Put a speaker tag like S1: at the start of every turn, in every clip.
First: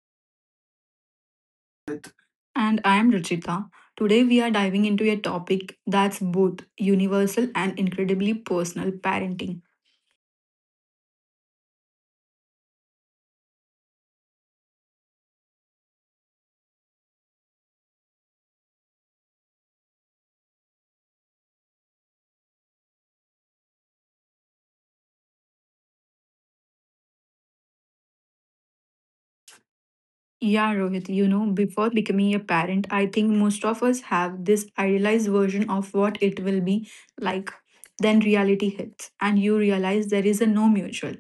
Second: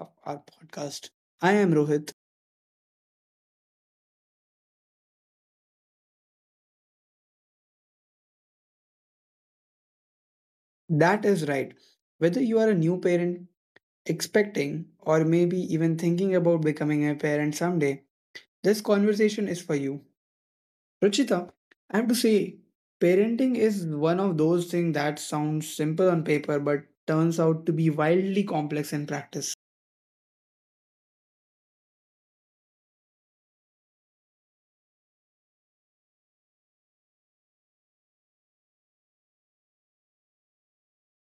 S1: of our podcast. I am
S2: Amit.
S1: Rohit.
S2: And I am Ruchita. Today we are diving into a topic that's both universal and incredibly personal parenting.
S1: That is right. Whether you are a new parent, expecting, or maybe even thinking about becoming a parent someday, this conversation is for you. Ruchita, I have to say, parenting is one of those things that sounds simple on paper but turns out to be wildly complex in practice.
S2: Rohit, before becoming a parent, I think most of us have this idealized version of what it will be like. Then reality hits, and you realize there is a no mutual,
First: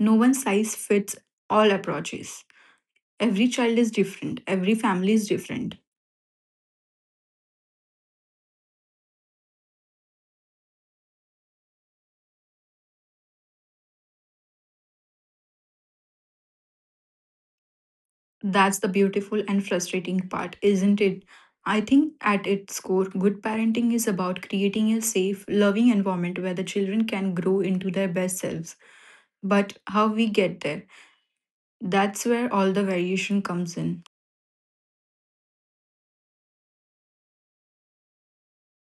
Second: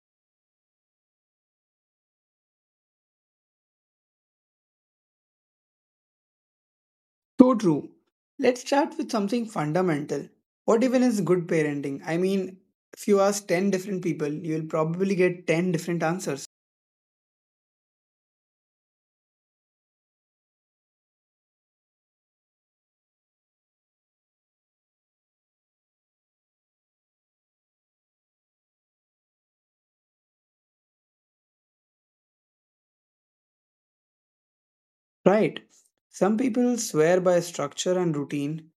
S2: no one size fits all approaches. Every child is different, every family is different.
S1: So true. Let's start with something fundamental. What even is good parenting? I mean, if you ask 10 different people, you'll probably get 10 different answers.
S2: That's the beautiful and frustrating part, isn't it? I think at its core, good parenting is about creating a safe, loving environment where the children can grow into their best selves. But how we get there, that's where all the variation comes in.
S1: Right. Some people swear by structure and routine.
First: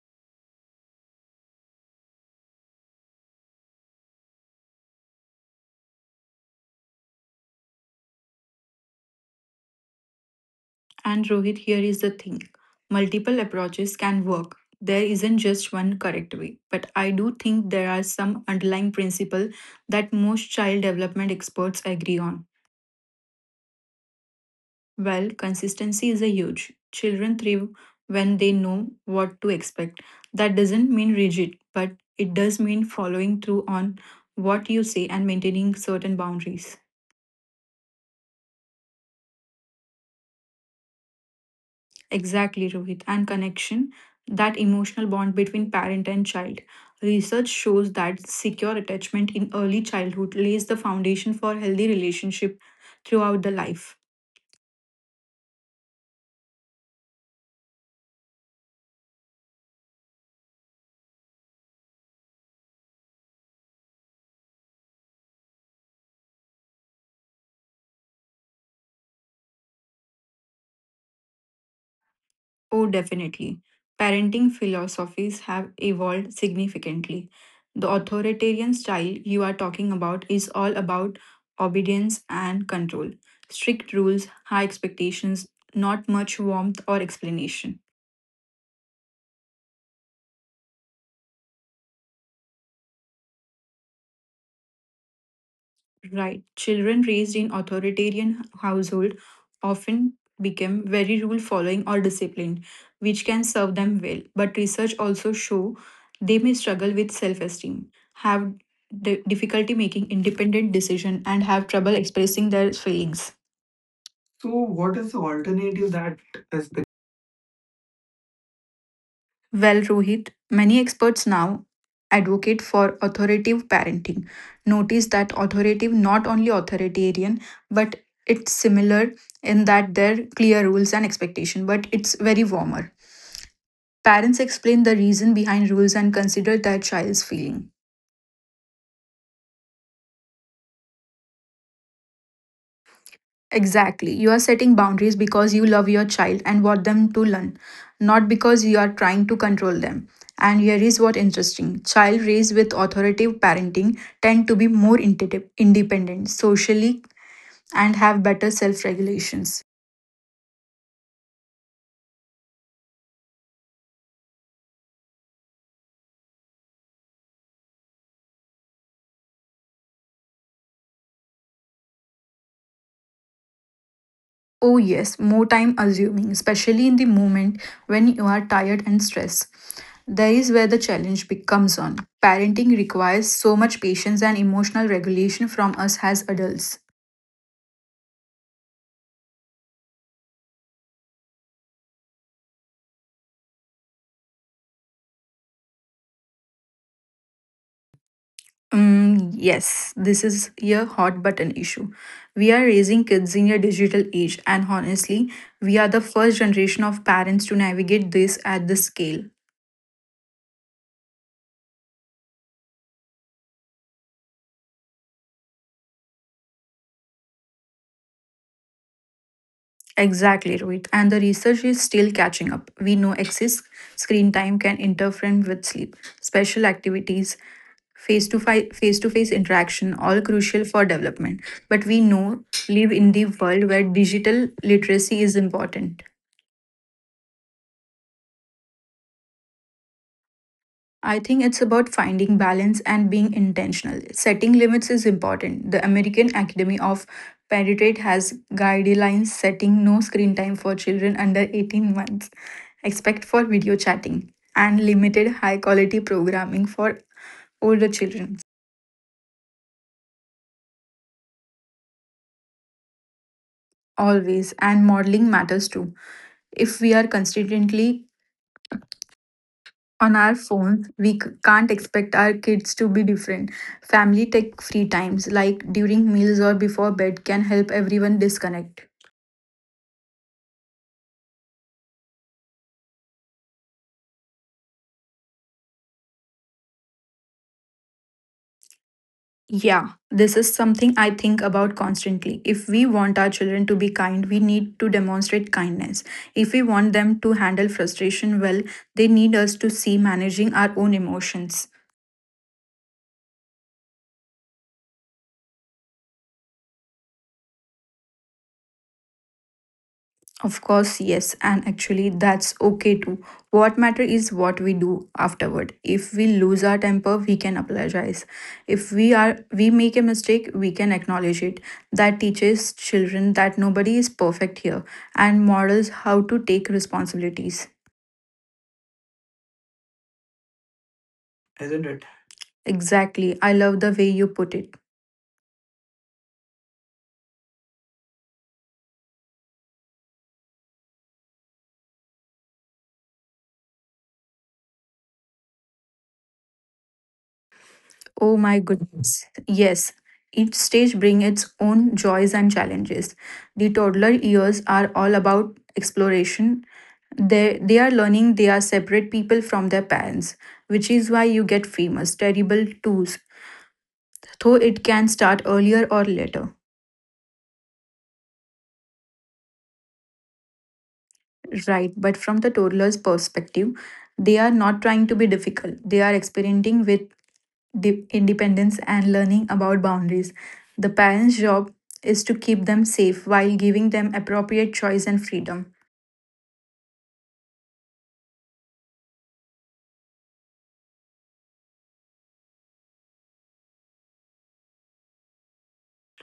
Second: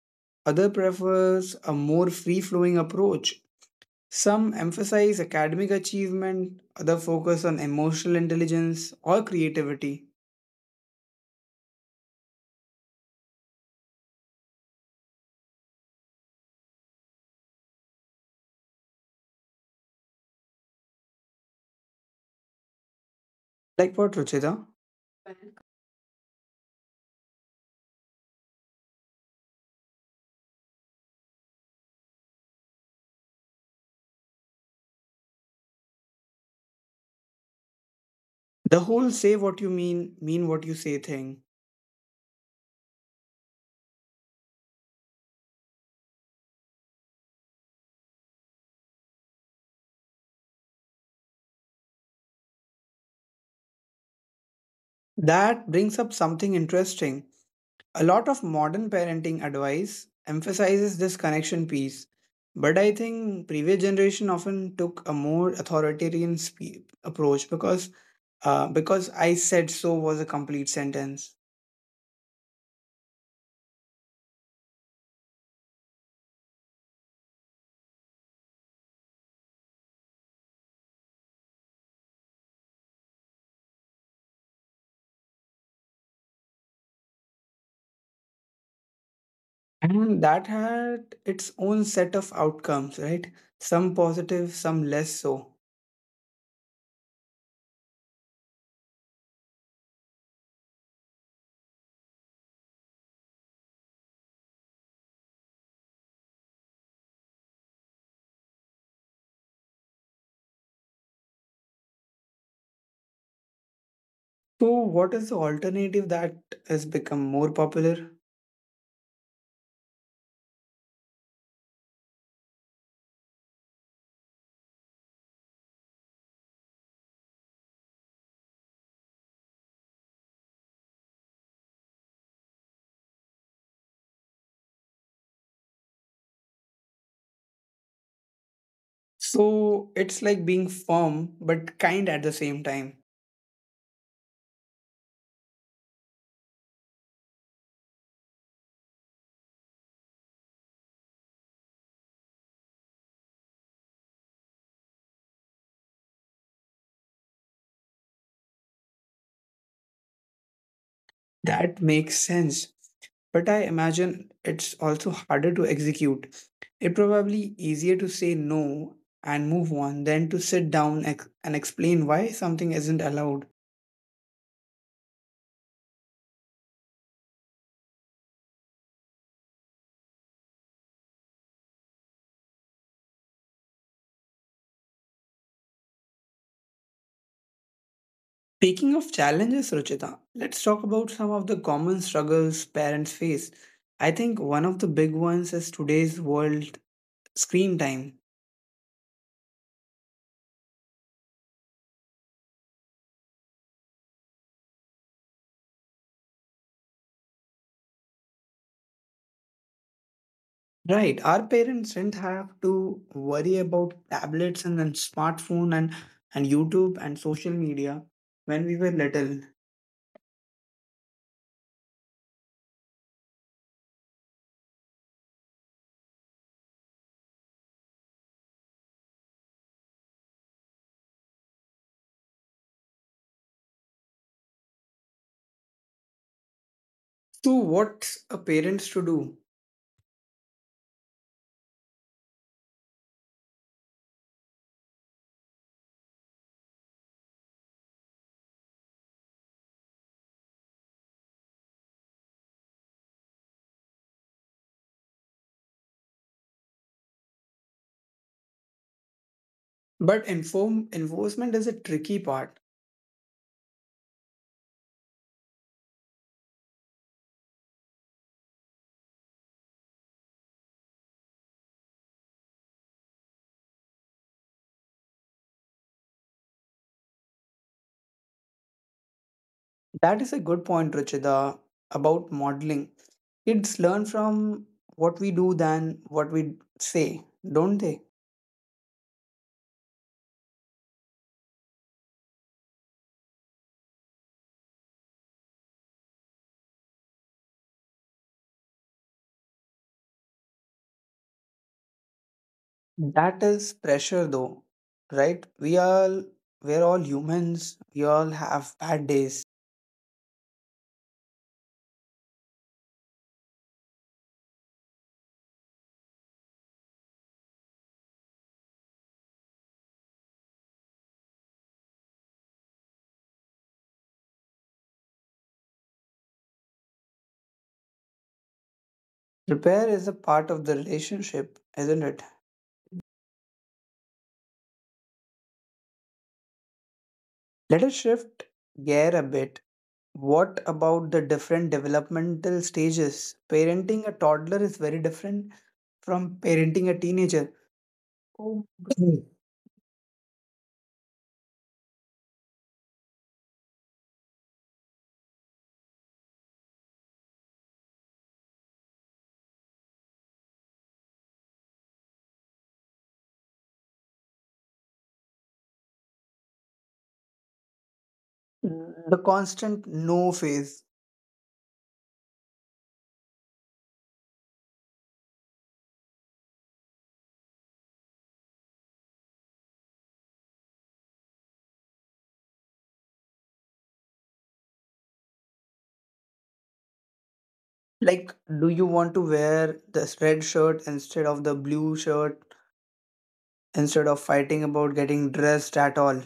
S1: Other prefers a more free-flowing approach. Some emphasize academic achievement, other focus on emotional intelligence or creativity.
S2: And Rohit, here is the thing multiple approaches can work. There isn't just one correct way, but I do think there are some underlying principles that most child development experts agree on.
S1: Like what, Ruchita?
S2: Well, consistency is a huge. Children thrive when they know what to expect. That doesn't mean rigid, but it does mean following through on what you say and maintaining certain boundaries.
S1: The whole say what you mean what you say thing.
S2: Exactly, Rohit. And connection, that emotional bond between parent and child. Research shows that secure attachment in early childhood lays the foundation for healthy relationship throughout the life.
S1: That brings up something interesting. A lot of modern parenting advice emphasizes this connection piece, but I think previous generation often took a more authoritarian approach because I said so was a complete sentence,
S2: Oh, definitely. Parenting philosophies have evolved significantly. The authoritarian style you are talking about is all about obedience and control, strict rules, high expectations, not much warmth or explanation.
S1: and that had its own set of outcomes, right? Some positive, some less so.
S2: Right. Children raised in authoritarian household often become very rule following or disciplined, which can serve them well. But research also show they may struggle with self-esteem, have difficulty making independent decision, and have trouble expressing their feelings. So,
S1: So,
S2: what is
S1: what
S2: the
S1: is the
S2: alternative
S1: alternative
S2: that
S1: that
S2: is
S1: has become more popular?
S2: Well, Rohit, many experts now advocate for authoritative parenting. Notice that authoritative not only authoritarian, but it's similar in that there are clear rules and expectation, but it's very warmer. Parents explain the reason behind rules and consider their child's feeling.
S1: So, it's like being firm but kind at the same time.
S2: Exactly. You are setting boundaries because you love your child and want them to learn, not because you are trying to control them. And here is what interesting. Child raised with authoritative parenting tend to be more independent socially and have better self-regulations.
S1: That makes sense, but I imagine it's also harder to execute. It probably easier to say no and move on than to sit down and explain why something isn't allowed.
S2: Oh yes, more time assuming, especially in the moment when you are tired and stressed. There is where the challenge becomes on. Parenting requires so much patience and emotional regulation from us as adults.
S1: Speaking of challenges, Ruchita, let's talk about some of the common struggles parents face. I think one of the big ones is today's world, screen time.
S2: Yes, this is a hot button issue. We are raising kids in a digital age, and honestly, we are the first generation of parents to navigate this at this scale.
S1: Right. Our parents didn't have to worry about tablets and then smartphone and YouTube and social media when we were little.
S2: Exactly, Rohit. And the research is still catching up. We know excess screen time can interfere with sleep, special activities, face to face to face interaction, all crucial for development. But we know live in the world where digital literacy is important.
S1: So what's a parents to do?
S2: I think it's about finding balance and being intentional. Setting limits is important. The American Academy of Pediatrics has guidelines setting no screen time for children under 18 months, except for video chatting, and limited high quality programming for older children.
S1: But inform enforcement is a tricky part.
S2: Always, and modeling matters too. If we are consistently on our phones, we can't expect our kids to be different. Family tech free times, like during meals or before bed, can help everyone disconnect.
S1: That is a good point, Ruchida, about modeling. Kids learn from what we do than what we say, don't they?
S2: Yeah, this is something I think about constantly. If we want our children to be kind, we need to demonstrate kindness. If we want them to handle frustration well, they need us to see managing our own emotions.
S1: That is pressure though, right? We're all humans, we all have bad days.
S2: Of course, yes, and actually that's okay too. What matter is what we do afterward. If we lose our temper, we can apologize. If we make a mistake, we can acknowledge it. That teaches children that nobody is perfect here and models how to take responsibilities.
S1: Repair is a part of the relationship,
S2: Isn't
S1: isn't
S2: it?
S1: it?
S2: Exactly. I love the way you put it.
S1: Let us shift gear a bit. What about the different developmental stages? Parenting a toddler is very different from parenting a teenager.
S2: Oh
S1: Oh
S2: my
S1: my
S2: goodness. Yes. Each stage brings its own joys and challenges. The toddler years are all about exploration. They are learning they are separate people from their parents, which is why you get famous, terrible twos, though it can start earlier or later.
S1: goodness. The constant no phase.
S2: Right, but from the toddler's perspective, they are not trying to be difficult. They are experimenting with independence and learning about boundaries. The parents' job is to keep them safe while giving them appropriate choice and freedom.
S1: Like, do you want to wear this red shirt instead of the blue shirt, instead of fighting about getting dressed at all?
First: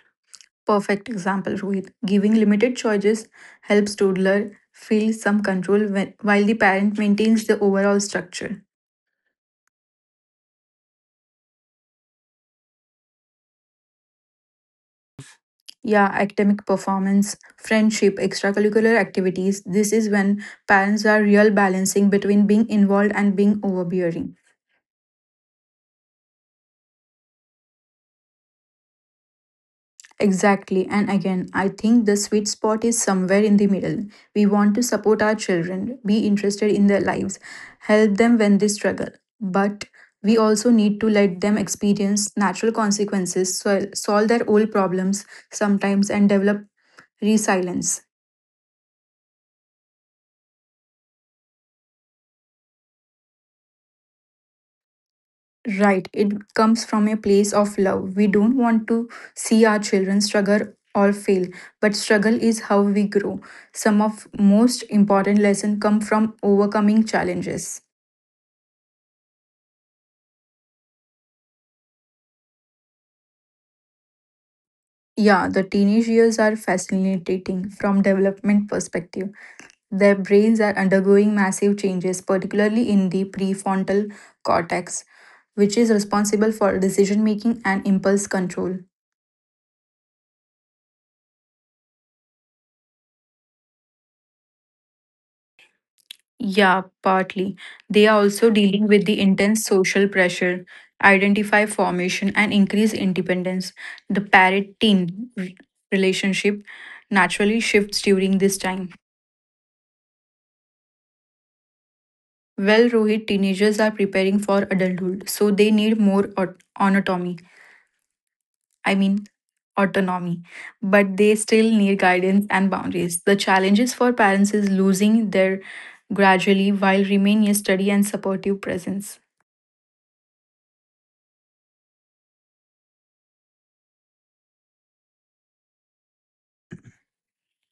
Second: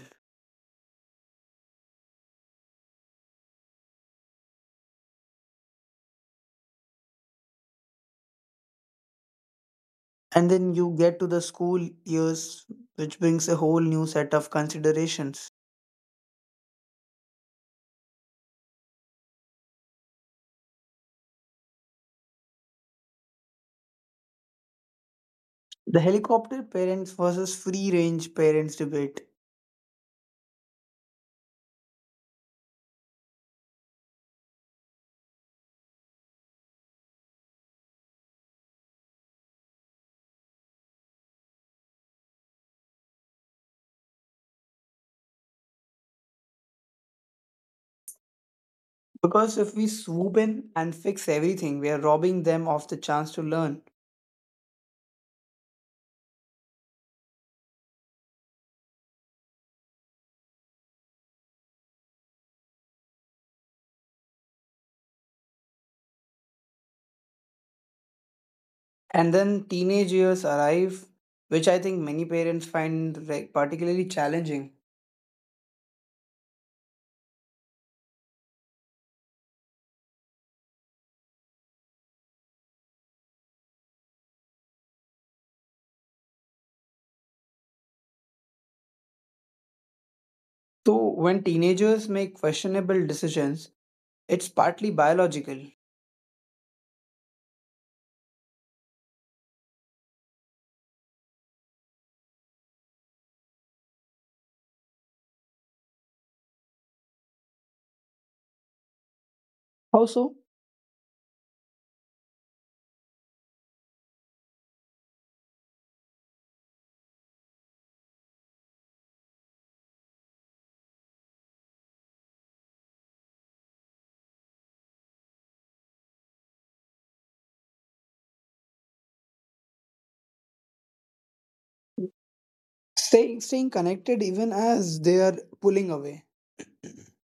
S2: Perfect example, Rohit. Giving limited choices helps toddler feel some control when, while the parent maintains the overall structure.
S1: And then you get to the school years, which brings a whole new set of considerations.
S2: Yeah, academic performance, friendship, extracurricular activities. This is when parents are real balancing between being involved and being overbearing.
S1: The helicopter parents versus free range parents debate.
S2: Exactly. And again, I think the sweet spot is somewhere in the middle. We want to support our children, be interested in their lives, help them when they struggle. But we also need to let them experience natural consequences, solve their old problems sometimes, and develop resilience.
S1: Because if we swoop in and fix everything, we are robbing them of the chance to learn.
S2: Right, it comes from a place of love. We don't want to see our children struggle or fail, but struggle is how we grow. Some of most important lesson come from overcoming challenges.
S1: And then teenage years arrive, which I think many parents find particularly challenging.
S2: Yeah, the teenage years are fascinating from development perspective. Their brains are undergoing massive changes, particularly in the prefrontal cortex, which is responsible for decision making and impulse control.
S1: So, when teenagers make questionable decisions, it's partly biological.
S2: Yeah, partly. They are also dealing with the intense social pressure, identify formation, and increase independence. The parent teen relationship naturally shifts during this time.
S1: Also,
S2: Well, Rohit, teenagers are preparing for adulthood, so they need more autonomy. I mean, autonomy, but they still need guidance and boundaries. The challenges for parents is losing their gradually while remaining a steady and supportive presence.
S1: staying connected even as they are pulling away.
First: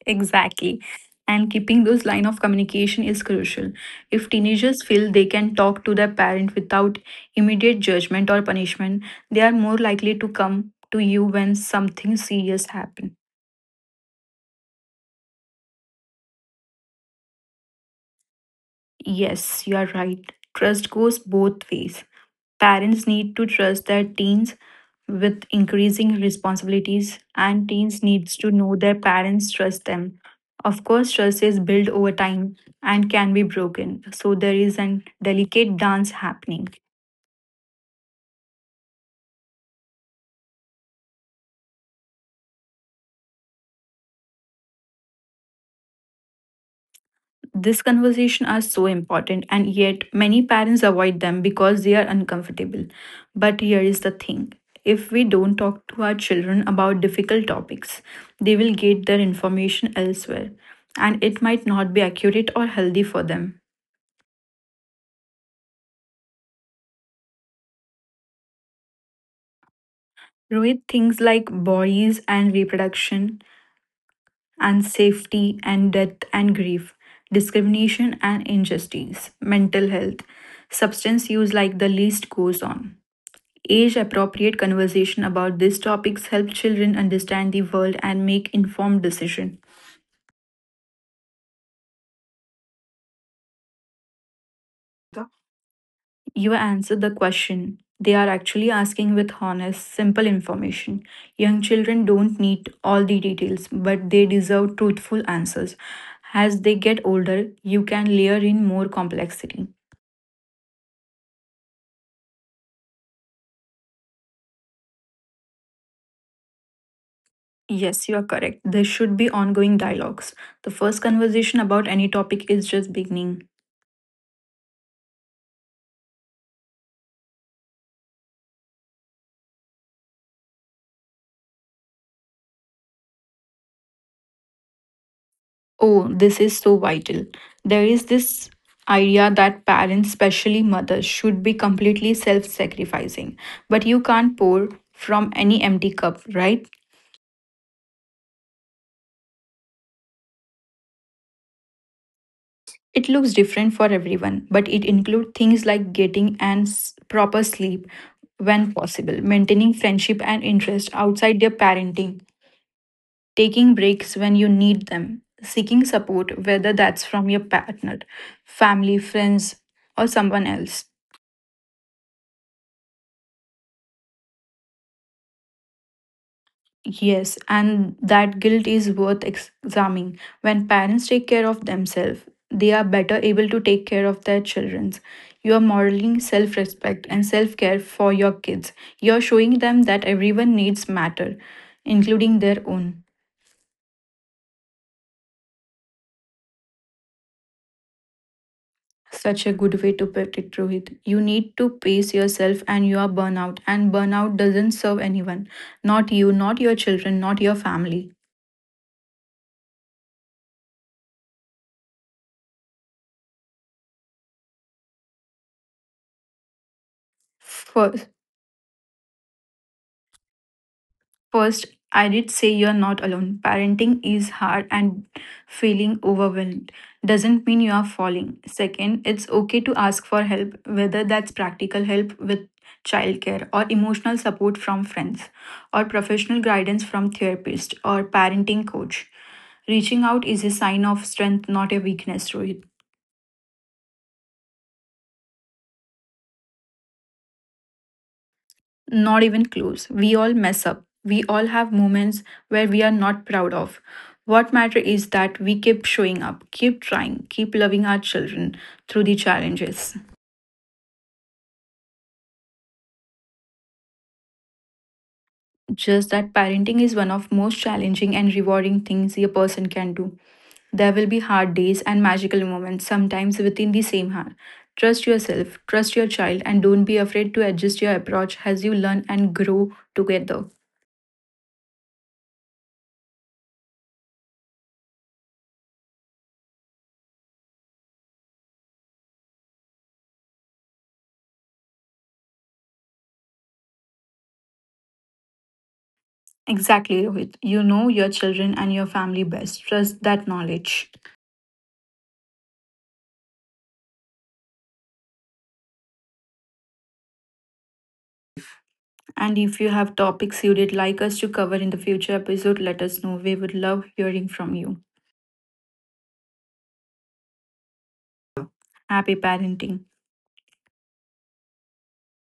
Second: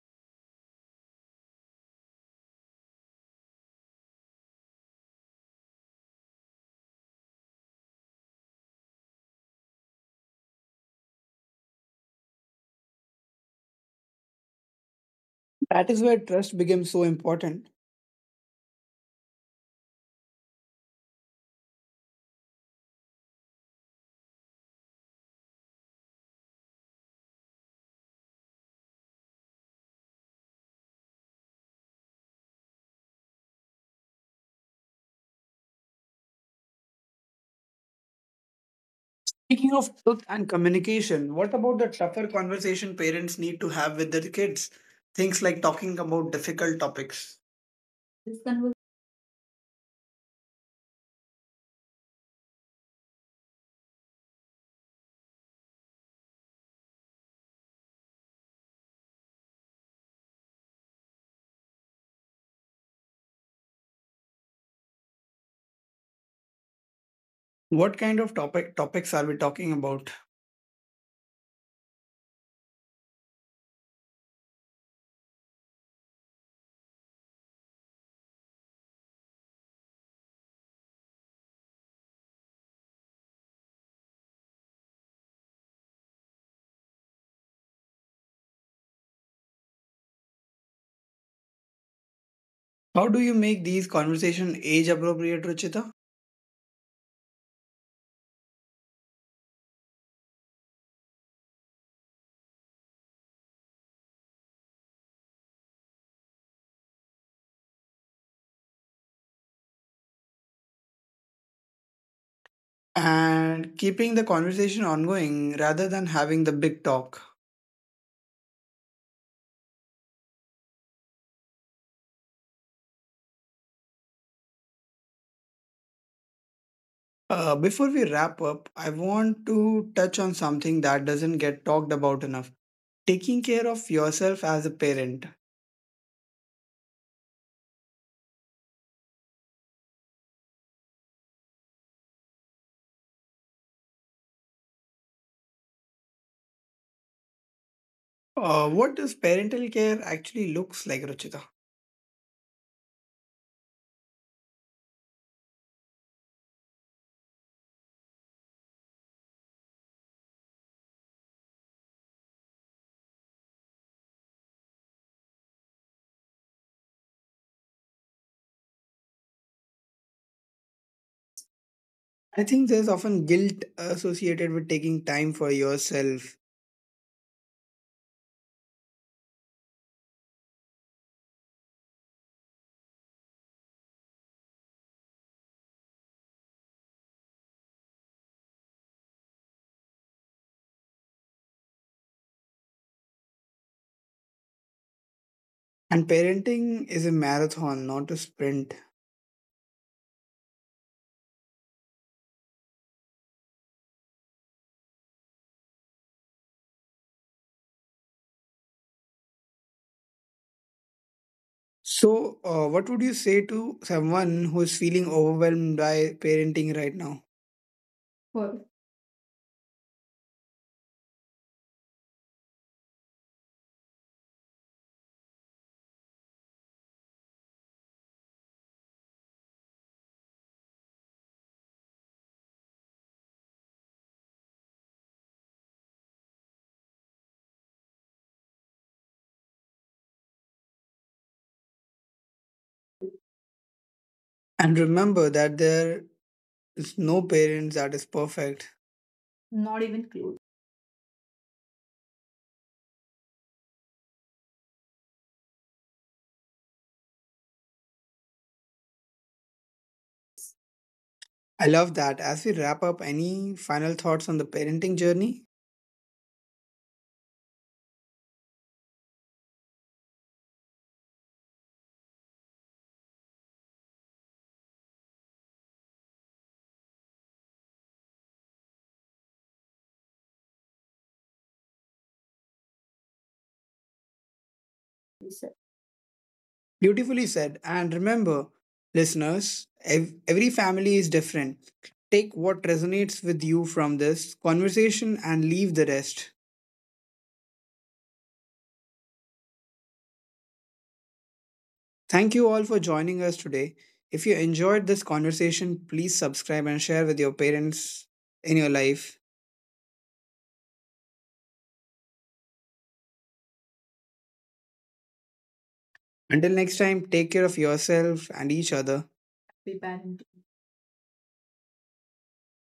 S2: Exactly. And keeping those line of communication is crucial. If teenagers feel they can talk to their parent without immediate judgment or punishment, they are more likely to come to you when something serious happens.
S1: That is where trust becomes so important.
S2: Yes, you are right. Trust goes both ways. Parents need to trust their teens with increasing responsibilities, and teens needs to know their parents trust them. Of course, trust is built over time and can be broken. So there is a delicate dance happening.
S1: Speaking of truth and communication, what about the tougher conversation parents need to have with their kids? Things like talking about difficult topics.
S2: This conversation are so important and yet many parents avoid them because they are uncomfortable. But here is the thing. If we don't talk to our children about difficult topics, they will get their information elsewhere and it might not be accurate or healthy for them.
S1: What kind of topics are we talking about?
S2: Rohit, things like bodies and reproduction and safety and death and grief, discrimination and injustice, mental health, substance use like the list goes on. Age appropriate conversation about these topics help children understand the world and make informed decisions.
S1: How do you make these conversation age appropriate, Ruchita?
S2: You answered the question. They are actually asking with honest, simple information. Young children don't need all the details, but they deserve truthful answers. As they get older, you can layer in more complexity.
S1: And keeping the conversation ongoing rather than having the big talk.
S2: Yes, you are correct. There should be ongoing dialogues. The first conversation about any topic is just beginning.
S1: Before we wrap up, I want to touch on something that doesn't get talked about enough. Taking care of yourself as a parent.
S2: Oh, this is so vital. There is this idea that parents, especially mothers, should be completely self sacrificing. But you can't pour from any empty cup, right?
S1: What does parental care actually looks like, Ruchita?
S2: It looks different for everyone, but it includes things like getting and proper sleep when possible, maintaining friendship and interest outside their parenting, taking breaks when you need them, seeking support, whether that's from your partner, family, friends, or someone else.
S1: I think there's often guilt associated with taking time for yourself.
S2: Yes, and that guilt is worth examining. When parents take care of themselves, they are better able to take care of their children. You are modeling self respect and self care for your kids. You are showing them that everyone needs matter, including their own.
S1: And parenting is a marathon, not a sprint.
S2: Such a good way to put it, Rohit. You need to pace yourself and you are burnout. And burnout doesn't serve anyone. Not you, not your children, not your family.
S1: So, what would you say to someone who is feeling overwhelmed by parenting right now? Well,
S2: First, I did say you're not alone. Parenting is hard and feeling overwhelmed doesn't mean you are falling. Second, it's okay to ask for help, whether that's practical help with childcare or emotional support from friends or professional guidance from therapist or parenting coach. Reaching out is a sign of strength, not a weakness, Rohit.
S1: and remember that there is no parents that is perfect.
S2: Not even
S1: Not even
S2: close.
S1: close.
S2: We all mess up. We all have moments where we are not proud of. What matter is that we keep showing up, keep trying, keep loving our children through the challenges.
S1: I love that. As we wrap up, any final thoughts on the parenting journey?
S2: Just that parenting is one of most challenging and rewarding things a person can do. There will be hard days and magical moments, sometimes within the same hour. Trust yourself, trust your child, and don't be afraid to adjust your approach as you learn and grow together.
S1: Beautifully said. And remember, listeners, every family is different. Take what resonates with you from this conversation and leave the rest.
S2: Exactly, Rohit. You know your children and your family best. Trust that knowledge.
S1: Thank you all for joining us today. If you enjoyed this conversation, please subscribe and share with your parents in your life.
S2: And if you have topics you would like us to cover in the future episode, let us know. We would love hearing from you.
S1: Until next time, take care of yourself and each other.
S2: Happy
S1: Be parents.
S2: parenting.